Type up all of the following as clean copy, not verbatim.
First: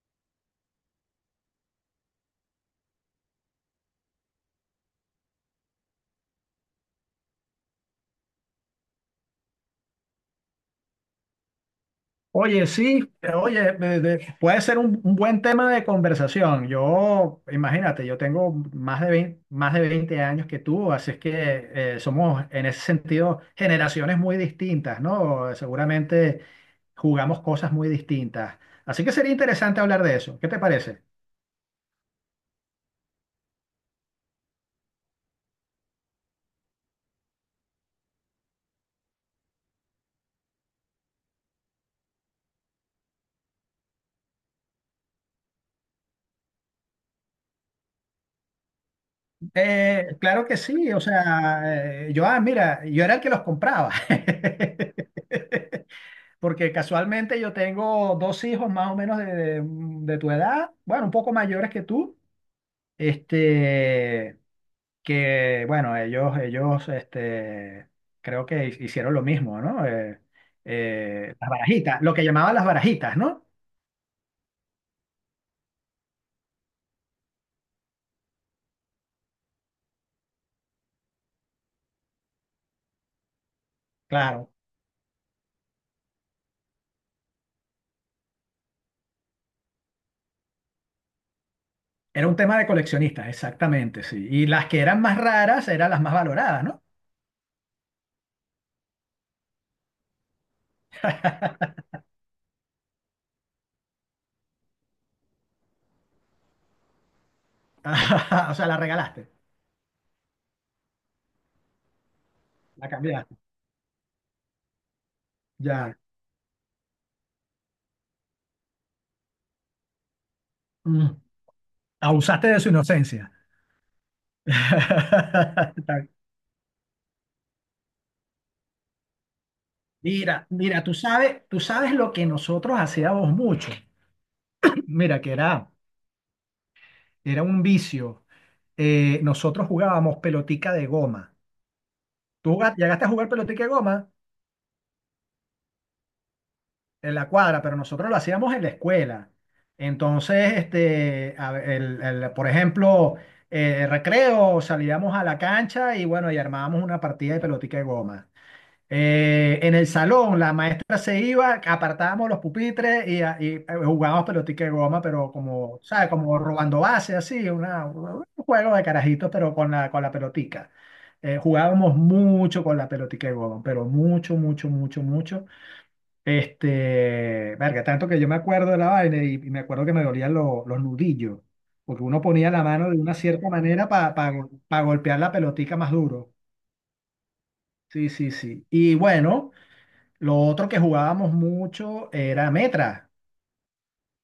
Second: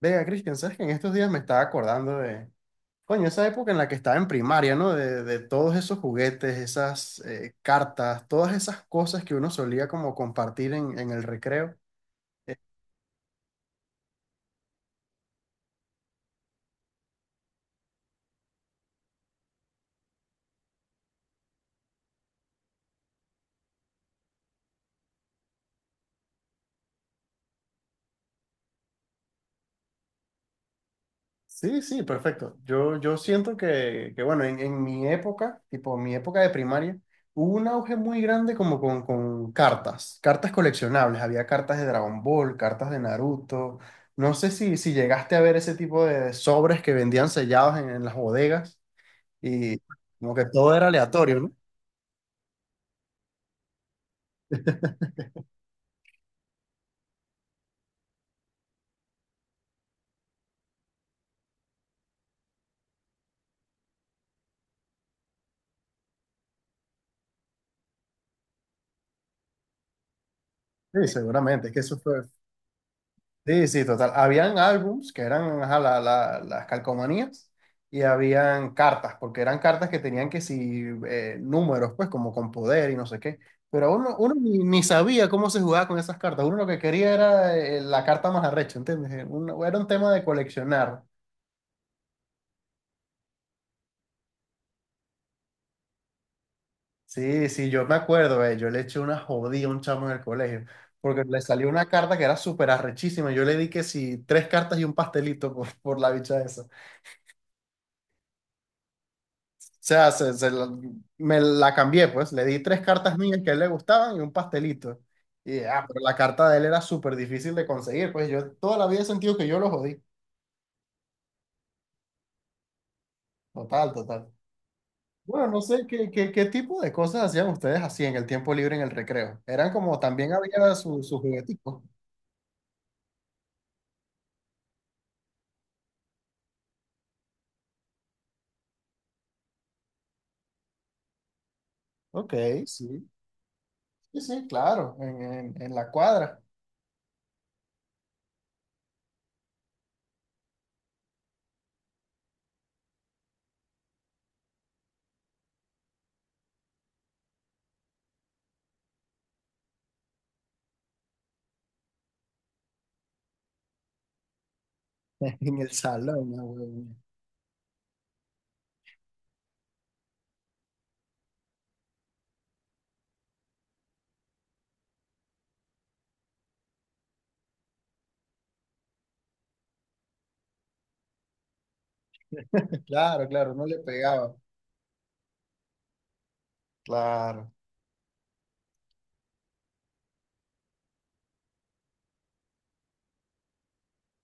Vea, Cristian, sabes que en estos días me estaba acordando de, coño, esa época en la que estaba en primaria, ¿no? De todos esos juguetes, esas cartas, todas esas cosas que uno solía como compartir en el recreo. Eh, Oye, sí, oye, puede ser un buen tema de conversación. Yo, imagínate, yo tengo más de 20 años que tú, así es que somos en ese sentido generaciones muy distintas, ¿no? Seguramente jugamos cosas muy distintas. Así que sería interesante hablar de eso. ¿Qué te parece? sí, sí, perfecto. Yo siento que bueno, en mi época, tipo mi época de primaria, hubo un auge muy grande como con cartas, cartas coleccionables. Había cartas de Dragon Ball, cartas de Naruto. No sé si llegaste a ver ese tipo de sobres que vendían sellados en las bodegas. Y Eh, como que claro que todo era sí, o aleatorio, ¿no? sea, ah, mira, yo era el que los compraba. Porque casualmente yo tengo dos hijos más o menos de tu edad, bueno, un poco mayores que tú, este, que bueno, ellos, creo que hicieron lo mismo, ¿no? Eh, Sí, eh, las seguramente, es que eso barajitas, lo fue. que llamaban las barajitas, ¿no? Sí, sí, total. Habían álbums que eran ajá, las calcomanías y habían cartas, porque eran cartas que tenían que si números, pues como con poder y no sé qué. Pero uno Claro, ni sabía cómo se jugaba con esas cartas. Uno lo que quería era la carta más arrecha, ¿entiendes? Era un tema de coleccionar. era un tema de coleccionistas, exactamente, sí. Y las que eran más raras eran las más valoradas, ¿no? Sí, sí, yo me acuerdo, yo le eché una jodida a un chamo en el colegio, porque le salió una carta que era súper arrechísima. Yo le di que sí, tres cartas y un pastelito por la bicha esa. O O sea, la regalaste, sea, me la cambié, pues. Le di tres la cartas cambiaste, mías que a él le gustaban y un pastelito. Y ah, ya. pero la carta de él era súper difícil de conseguir, pues yo toda la vida he sentido que yo lo jodí. Mm. Abusaste de su inocencia. Total, total. Bueno, no sé qué tipo de cosas hacían ustedes así en el tiempo libre en el recreo. Eran como también Mira, había mira, sus su tú jugueticos. sabes lo que nosotros hacíamos mucho. Mira, que era un vicio. Nosotros jugábamos pelotica de goma. Ok, Llegaste sí. a jugar pelotica de goma Sí, sí, claro, en la cuadra, en la cuadra, pero nosotros lo hacíamos en la escuela. Entonces, a ver, por ejemplo, recreo, salíamos a la cancha y bueno, y armábamos una partida de pelotica de goma. En el salón, la maestra se iba, apartábamos los pupitres y jugábamos pelotica de goma, pero en el como, ¿sabes? salón, Como ah, robando huevón. base, así, un juego de carajitos, pero con la pelotica. Jugábamos mucho con la pelotica de goma, pero mucho, mucho, mucho, mucho. Verga, tanto que yo me acuerdo de la vaina y me acuerdo que me dolían los nudillos, porque uno ponía la mano de una Claro, cierta claro, no le manera pegaba. para golpear la pelotica más duro. Claro, Sí, sí, sí. Y bueno. Lo otro que jugábamos mucho era Metra.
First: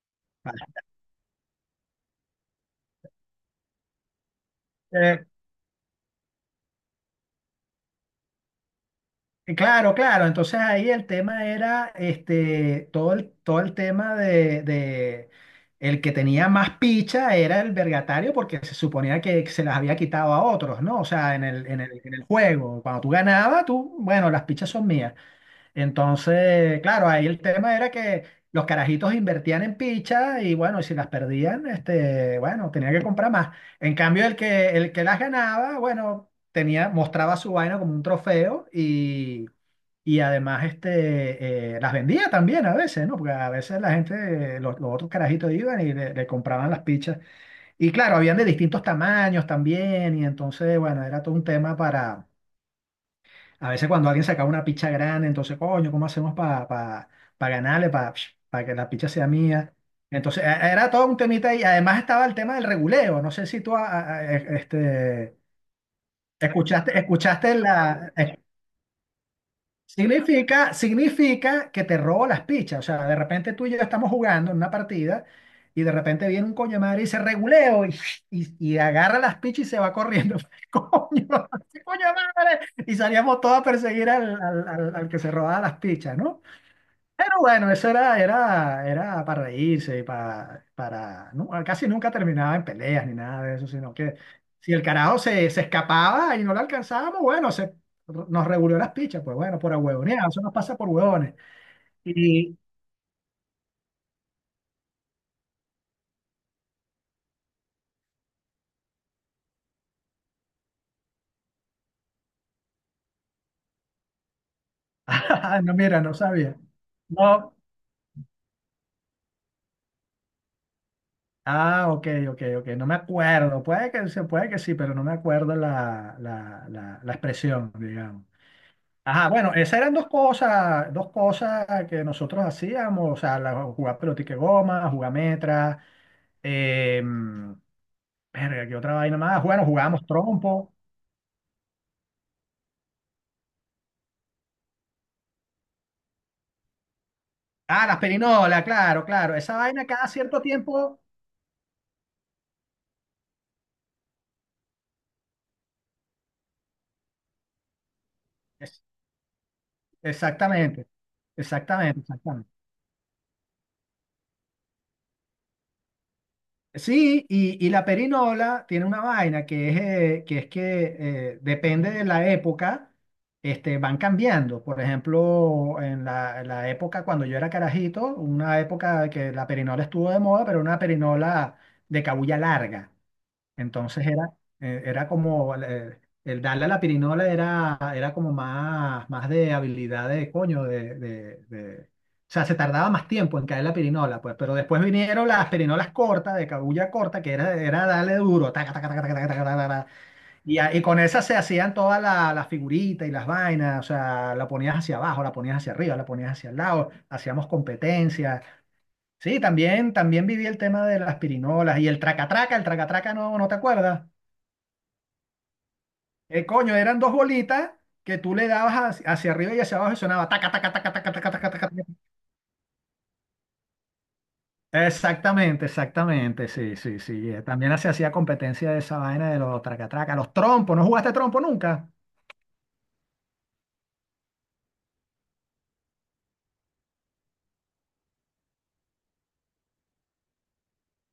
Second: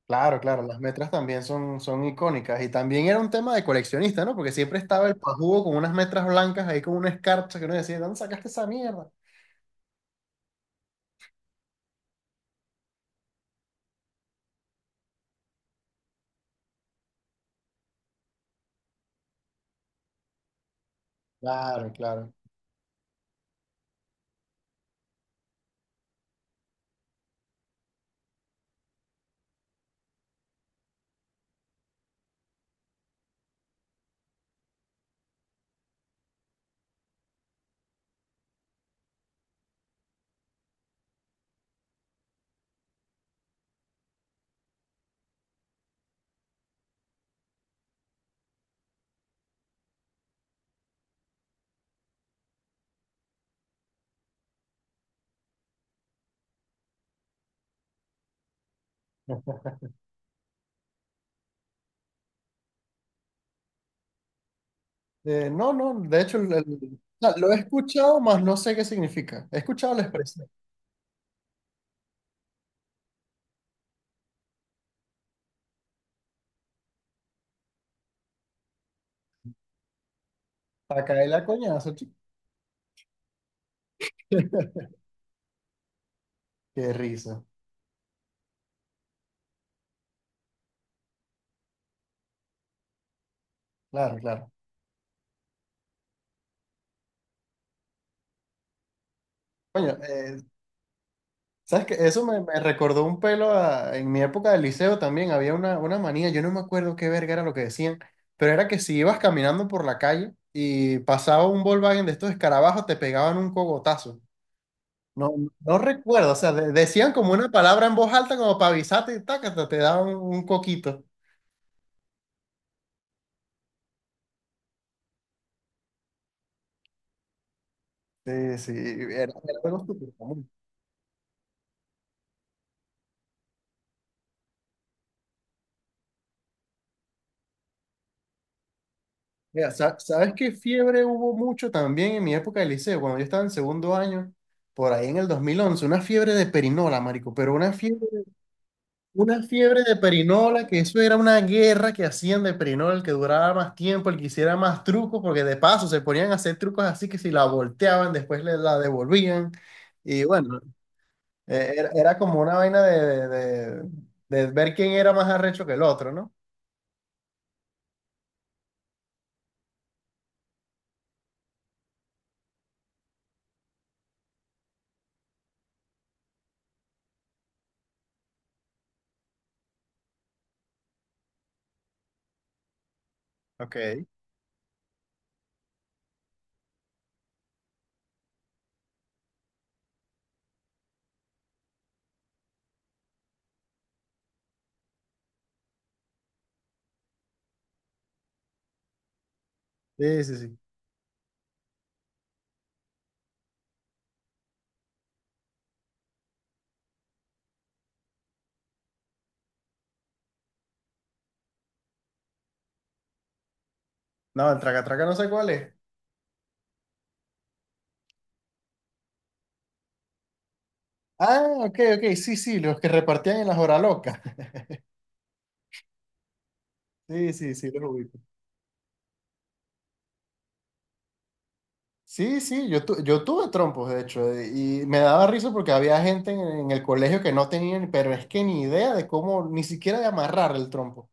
claro, claro, las metras también son, son icónicas y también era un tema de coleccionista, ¿no? Porque siempre estaba el ¿Vale? pajugo con unas metras blancas ahí con una escarcha que uno decía, ¿dónde sacaste esa mierda? Claro, claro. Entonces ahí el tema era todo el tema el que tenía más picha era el vergatario porque se suponía que se las había quitado a otros, ¿no? O sea, Claro, en el claro. juego. Cuando tú ganabas, tú, bueno, las pichas son mías. Entonces, claro, ahí el tema era que los carajitos invertían en pichas y bueno, y si las perdían, bueno, tenía que comprar más. En cambio, el que las ganaba, bueno, tenía, mostraba su vaina como un trofeo y además las vendía también a veces, ¿no? Porque a veces la gente, los otros carajitos iban y le compraban las pichas. Y claro, habían de distintos tamaños también y entonces, bueno, era todo un tema a veces cuando alguien sacaba una picha grande, entonces, coño, ¿cómo hacemos para ganarle, para que la picha sea mía? Entonces, era todo un temita y además estaba el tema del reguleo. No sé si tú No, no, de hecho o sea, lo escuchaste, he escuchado, más no sé qué significa. He escuchado la expresión, significa que te robo las pichas. O sea, de repente tú y yo estamos jugando en una partida y de repente viene un coño de madre y dice reguleo y agarra las pichas y se va corriendo. para Coño, caer la ese coñazo, coño de chico. madre. Y salíamos todos a perseguir al que se robaba las pichas, ¿no? Qué Pero risa. bueno, eso era para reírse, casi nunca terminaba en peleas ni nada de eso, sino que Claro, claro. si el carajo se escapaba y no lo alcanzábamos, bueno, nos reguló las pichas, pues bueno, por Coño, huevonear, eso nos pasa por huevones. ¿sabes qué? Eso me, Y, me recordó un pelo en mi época de liceo también. Había una manía, yo no me acuerdo qué verga era lo que decían, pero era que si ibas caminando por la calle y pasaba un Volkswagen de estos escarabajos, te pegaban un cogotazo. No, ah, no, no mira, no recuerdo, o sea, sabía. Decían como una No, palabra en voz alta como para avisarte y tácata, te daban un coquito. ah, ok, ok, ok, no me acuerdo, se puede que sí, pero no me acuerdo la expresión, digamos. Sí, sí, Ajá, era, bueno, era esas algo eran súper común. Dos cosas que nosotros hacíamos, o sea, jugar pelotique goma, jugar metra, eh, verga, ¿qué otra vaina más? Bueno, Mira, jugábamos ¿sabes qué trompo. fiebre hubo mucho también en mi época de liceo? Cuando yo estaba en segundo año, por ahí en el 2011, una fiebre de perinola, marico, pero Ah, las perinolas, claro, claro. una Esa fiebre vaina de cada cierto perinola, que eso tiempo. era una guerra que hacían de perinola, el que duraba más tiempo, el que hiciera más trucos, porque de paso se ponían a hacer trucos así que si la volteaban, después le la es- devolvían. Y bueno, exactamente, era, exactamente, era como exactamente. una vaina de ver quién era más arrecho que el otro, ¿no? Sí, y la perinola tiene una vaina que es que depende de la época, van cambiando. Por ejemplo, en la época cuando yo era carajito, una época que la perinola estuvo de moda, pero una perinola de cabuya larga. Ok. Entonces era como el darle a la pirinola era como más, más de habilidad de coño, O sea, se tardaba más tiempo en caer la pirinola, pues, pero después vinieron las pirinolas cortas, de cabulla corta, que era darle duro, taca, taca, taca, taca, taca, taca, taca, taca. Sí, sí, sí. Y con esas se hacían todas las figuritas y las vainas, o sea, la ponías hacia abajo, la ponías hacia arriba, la ponías hacia el lado, hacíamos competencias. Sí, también, también viví el tema de las pirinolas y el tracatraca no, ¿no te acuerdas? No, el traca-traca no sé cuál es. Coño, eran dos bolitas que tú le dabas hacia arriba y hacia abajo y sonaba taca, taca, taca, taca, taca, Ah, taca, taca, ok, taca. ok, sí, sí, los que repartían en las horas locas. Exactamente, exactamente, sí, sí, sí. Sí, sí, sí, También se los hacía ubico. competencia de esa vaina de los tracatracas, los trompos, ¿no jugaste trompo nunca? Sí, sí, yo tuve trompos, de hecho, y me daba risa porque había gente en el colegio que no tenían, pero es que ni idea de cómo, ni siquiera de amarrar el trompo.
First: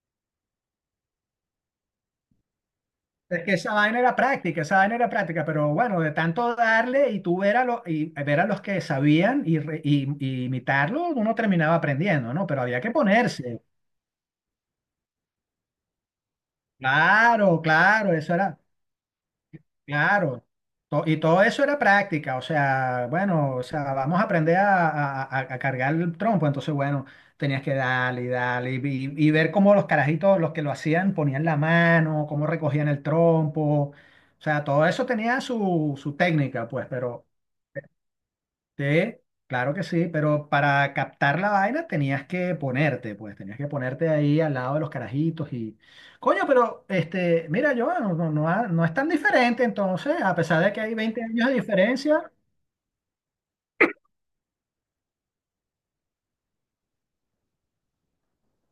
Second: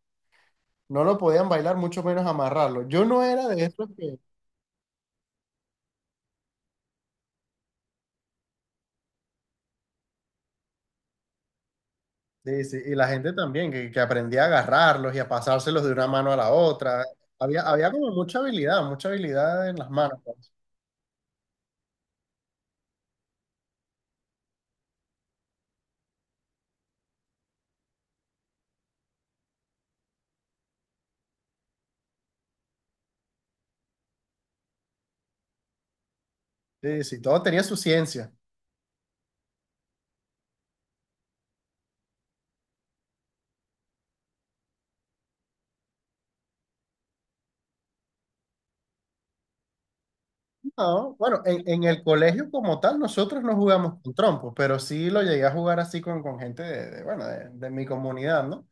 No lo podían bailar, mucho menos amarrarlo. Yo no Es era que de esa esos vaina era que... práctica, esa vaina era práctica, pero bueno, de tanto darle y tú ver a los que sabían y imitarlo, uno terminaba aprendiendo, ¿no? Pero Sí, sí, había que y la gente ponerse. también, que aprendía a agarrarlos y a pasárselos de una mano a la otra. Había, Claro, había como claro, eso era. Mucha habilidad en las manos, Claro, pues. Y todo eso era práctica, o sea, bueno, o sea, vamos a aprender a cargar el trompo, entonces, bueno, tenías que darle y darle y ver cómo los carajitos, los que lo hacían, ponían la mano, cómo recogían el trompo, o sea, todo eso tenía su técnica, pues, Sí, sí, pero todo tenía su ciencia. sí, claro que sí, pero para captar la vaina tenías que ponerte, pues tenías que ponerte ahí al lado de los carajitos. Coño, pero mira, yo no es tan diferente entonces, a pesar de que hay No, 20 bueno, años de en el diferencia. colegio como tal nosotros no jugamos con trompos, pero sí lo llegué a jugar así con gente bueno, de mi comunidad, ¿no?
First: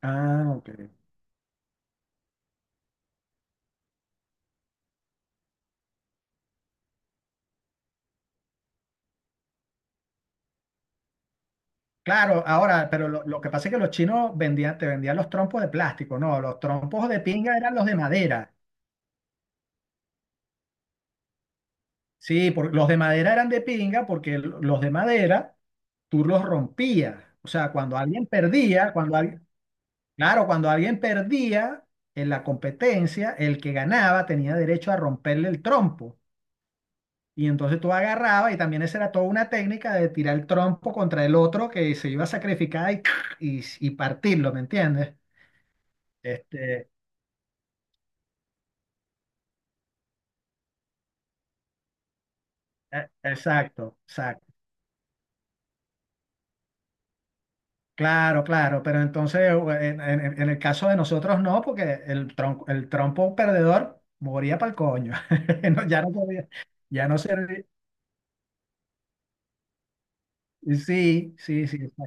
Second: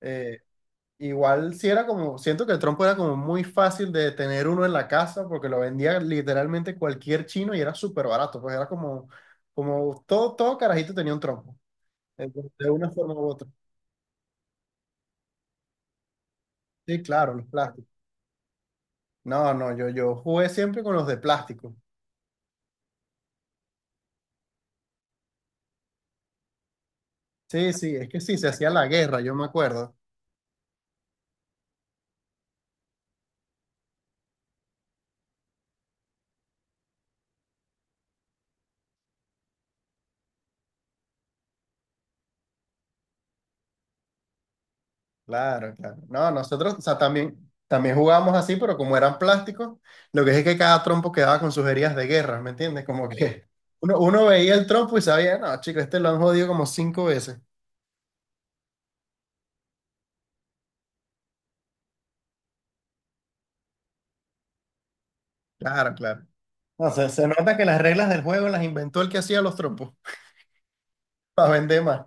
Eh, Ah, ok. igual sí era como, siento que el trompo era como muy fácil de tener uno en la casa porque lo vendía literalmente cualquier chino y era súper barato, pues era como, como todo, todo carajito tenía un trompo, Claro, de ahora, una pero forma u lo otra. que pasa es que los chinos te vendían los trompos de plástico, no, los Sí, trompos de claro, los pinga eran los plásticos. de madera. No, no, yo jugué siempre con los de plástico. Sí, los de madera eran de pinga porque los de madera tú los rompías. O Sí, sea, sí, cuando es que alguien sí, se hacía la perdía, cuando, guerra, yo al- me acuerdo. Claro, cuando alguien perdía en la competencia, el que ganaba tenía derecho a romperle el trompo. Y entonces tú agarrabas, y también esa era toda una técnica de tirar el trompo contra el otro que se iba a sacrificar y partirlo, ¿me entiendes? Claro, claro. No, nosotros, o Este, sea, también, también jugábamos así, pero como eran plásticos, lo que es que cada trompo quedaba con sus heridas de guerra, ¿me entiendes? e- Como sí, que exacto, uno, uno exacto. veía el trompo y sabía, no, chico, este lo han jodido como cinco veces. Claro, claro, pero entonces en el caso de nosotros no, porque el trompo perdedor moría para el coño. No, Claro, ya no claro. servía, No, ya se, no se nota que servía. las reglas del juego las inventó el que hacía los trompos, Sí, para sí, sí. vender más.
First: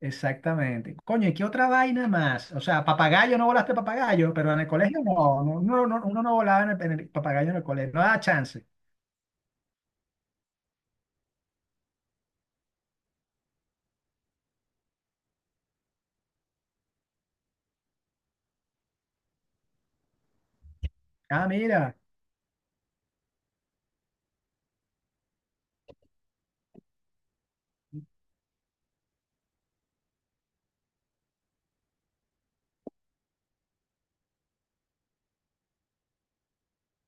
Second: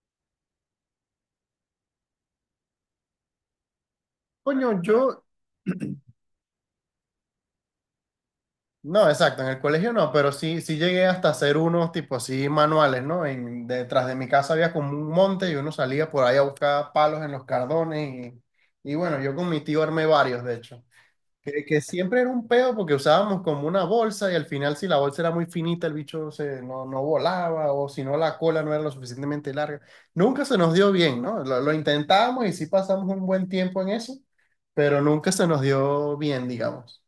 Exactamente. Coño, ¿y qué otra vaina más? O sea, papagayo, no volaste papagayo, pero en el Coño, yo, colegio no, no, no, no, uno no volaba en el papagayo en el colegio, no daba chance. no, exacto, en el colegio no, pero sí, sí llegué hasta hacer unos tipo así manuales, ¿no? En, detrás de mi casa había como un monte y uno salía por ahí a buscar palos en los cardones y bueno, yo con mi tío armé varios, de hecho, Ah, que mira, siempre era un peo porque usábamos como una bolsa y al final si la bolsa era muy finita el bicho se, no, no volaba o si no la cola no era lo suficientemente larga. Nunca se nos dio bien, ¿no? Lo intentábamos y sí pasamos un buen tiempo en eso, pero nunca se nos dio bien, digamos.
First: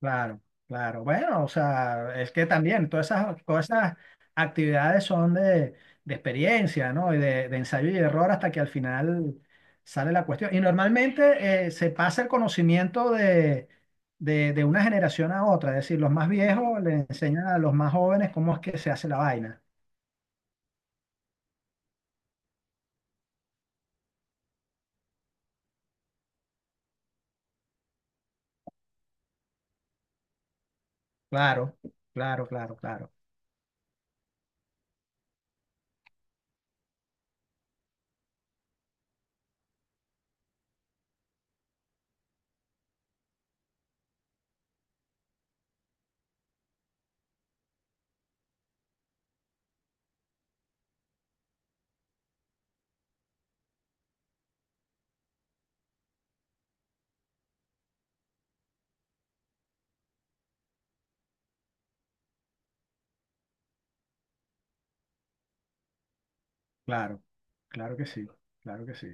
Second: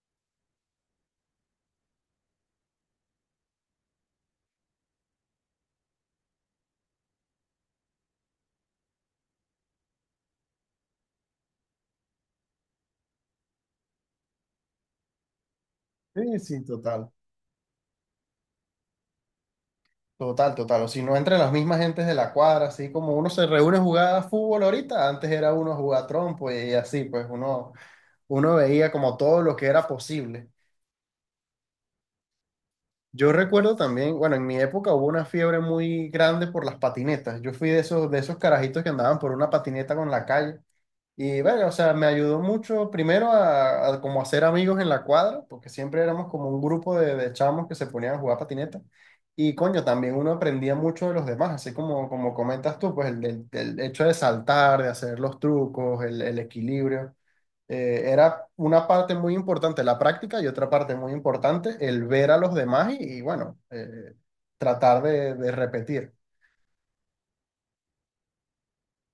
claro, claro. Bueno, o sea, es que también todas esas actividades son de experiencia, ¿no? Y de ensayo y error hasta que al final sale la cuestión. Y normalmente se pasa el conocimiento de una generación a otra, es decir, los más Sí, sí, viejos le total. enseñan a los más jóvenes cómo es que se hace la vaina. Total, total. O si no, entre las mismas gentes de la cuadra, así como uno se reúne a jugar a fútbol ahorita, antes era uno a jugar trompo y así, pues uno, uno veía como todo lo que era posible. Claro, claro, claro, claro, Yo recuerdo también, bueno, en mi época hubo una fiebre muy grande por las patinetas. Yo fui de esos carajitos que andaban por una patineta con la calle. Y bueno, o sea, me ayudó mucho primero a como hacer amigos en la cuadra, porque siempre éramos como un grupo de chamos que se ponían a jugar patineta. Y coño, también uno aprendía mucho de los demás, así como, como comentas tú, pues el hecho de saltar, de hacer los trucos, el equilibrio. Era una parte muy importante la práctica y otra parte muy importante el ver a los demás y bueno, tratar de repetir. claro, claro que sí, claro que sí.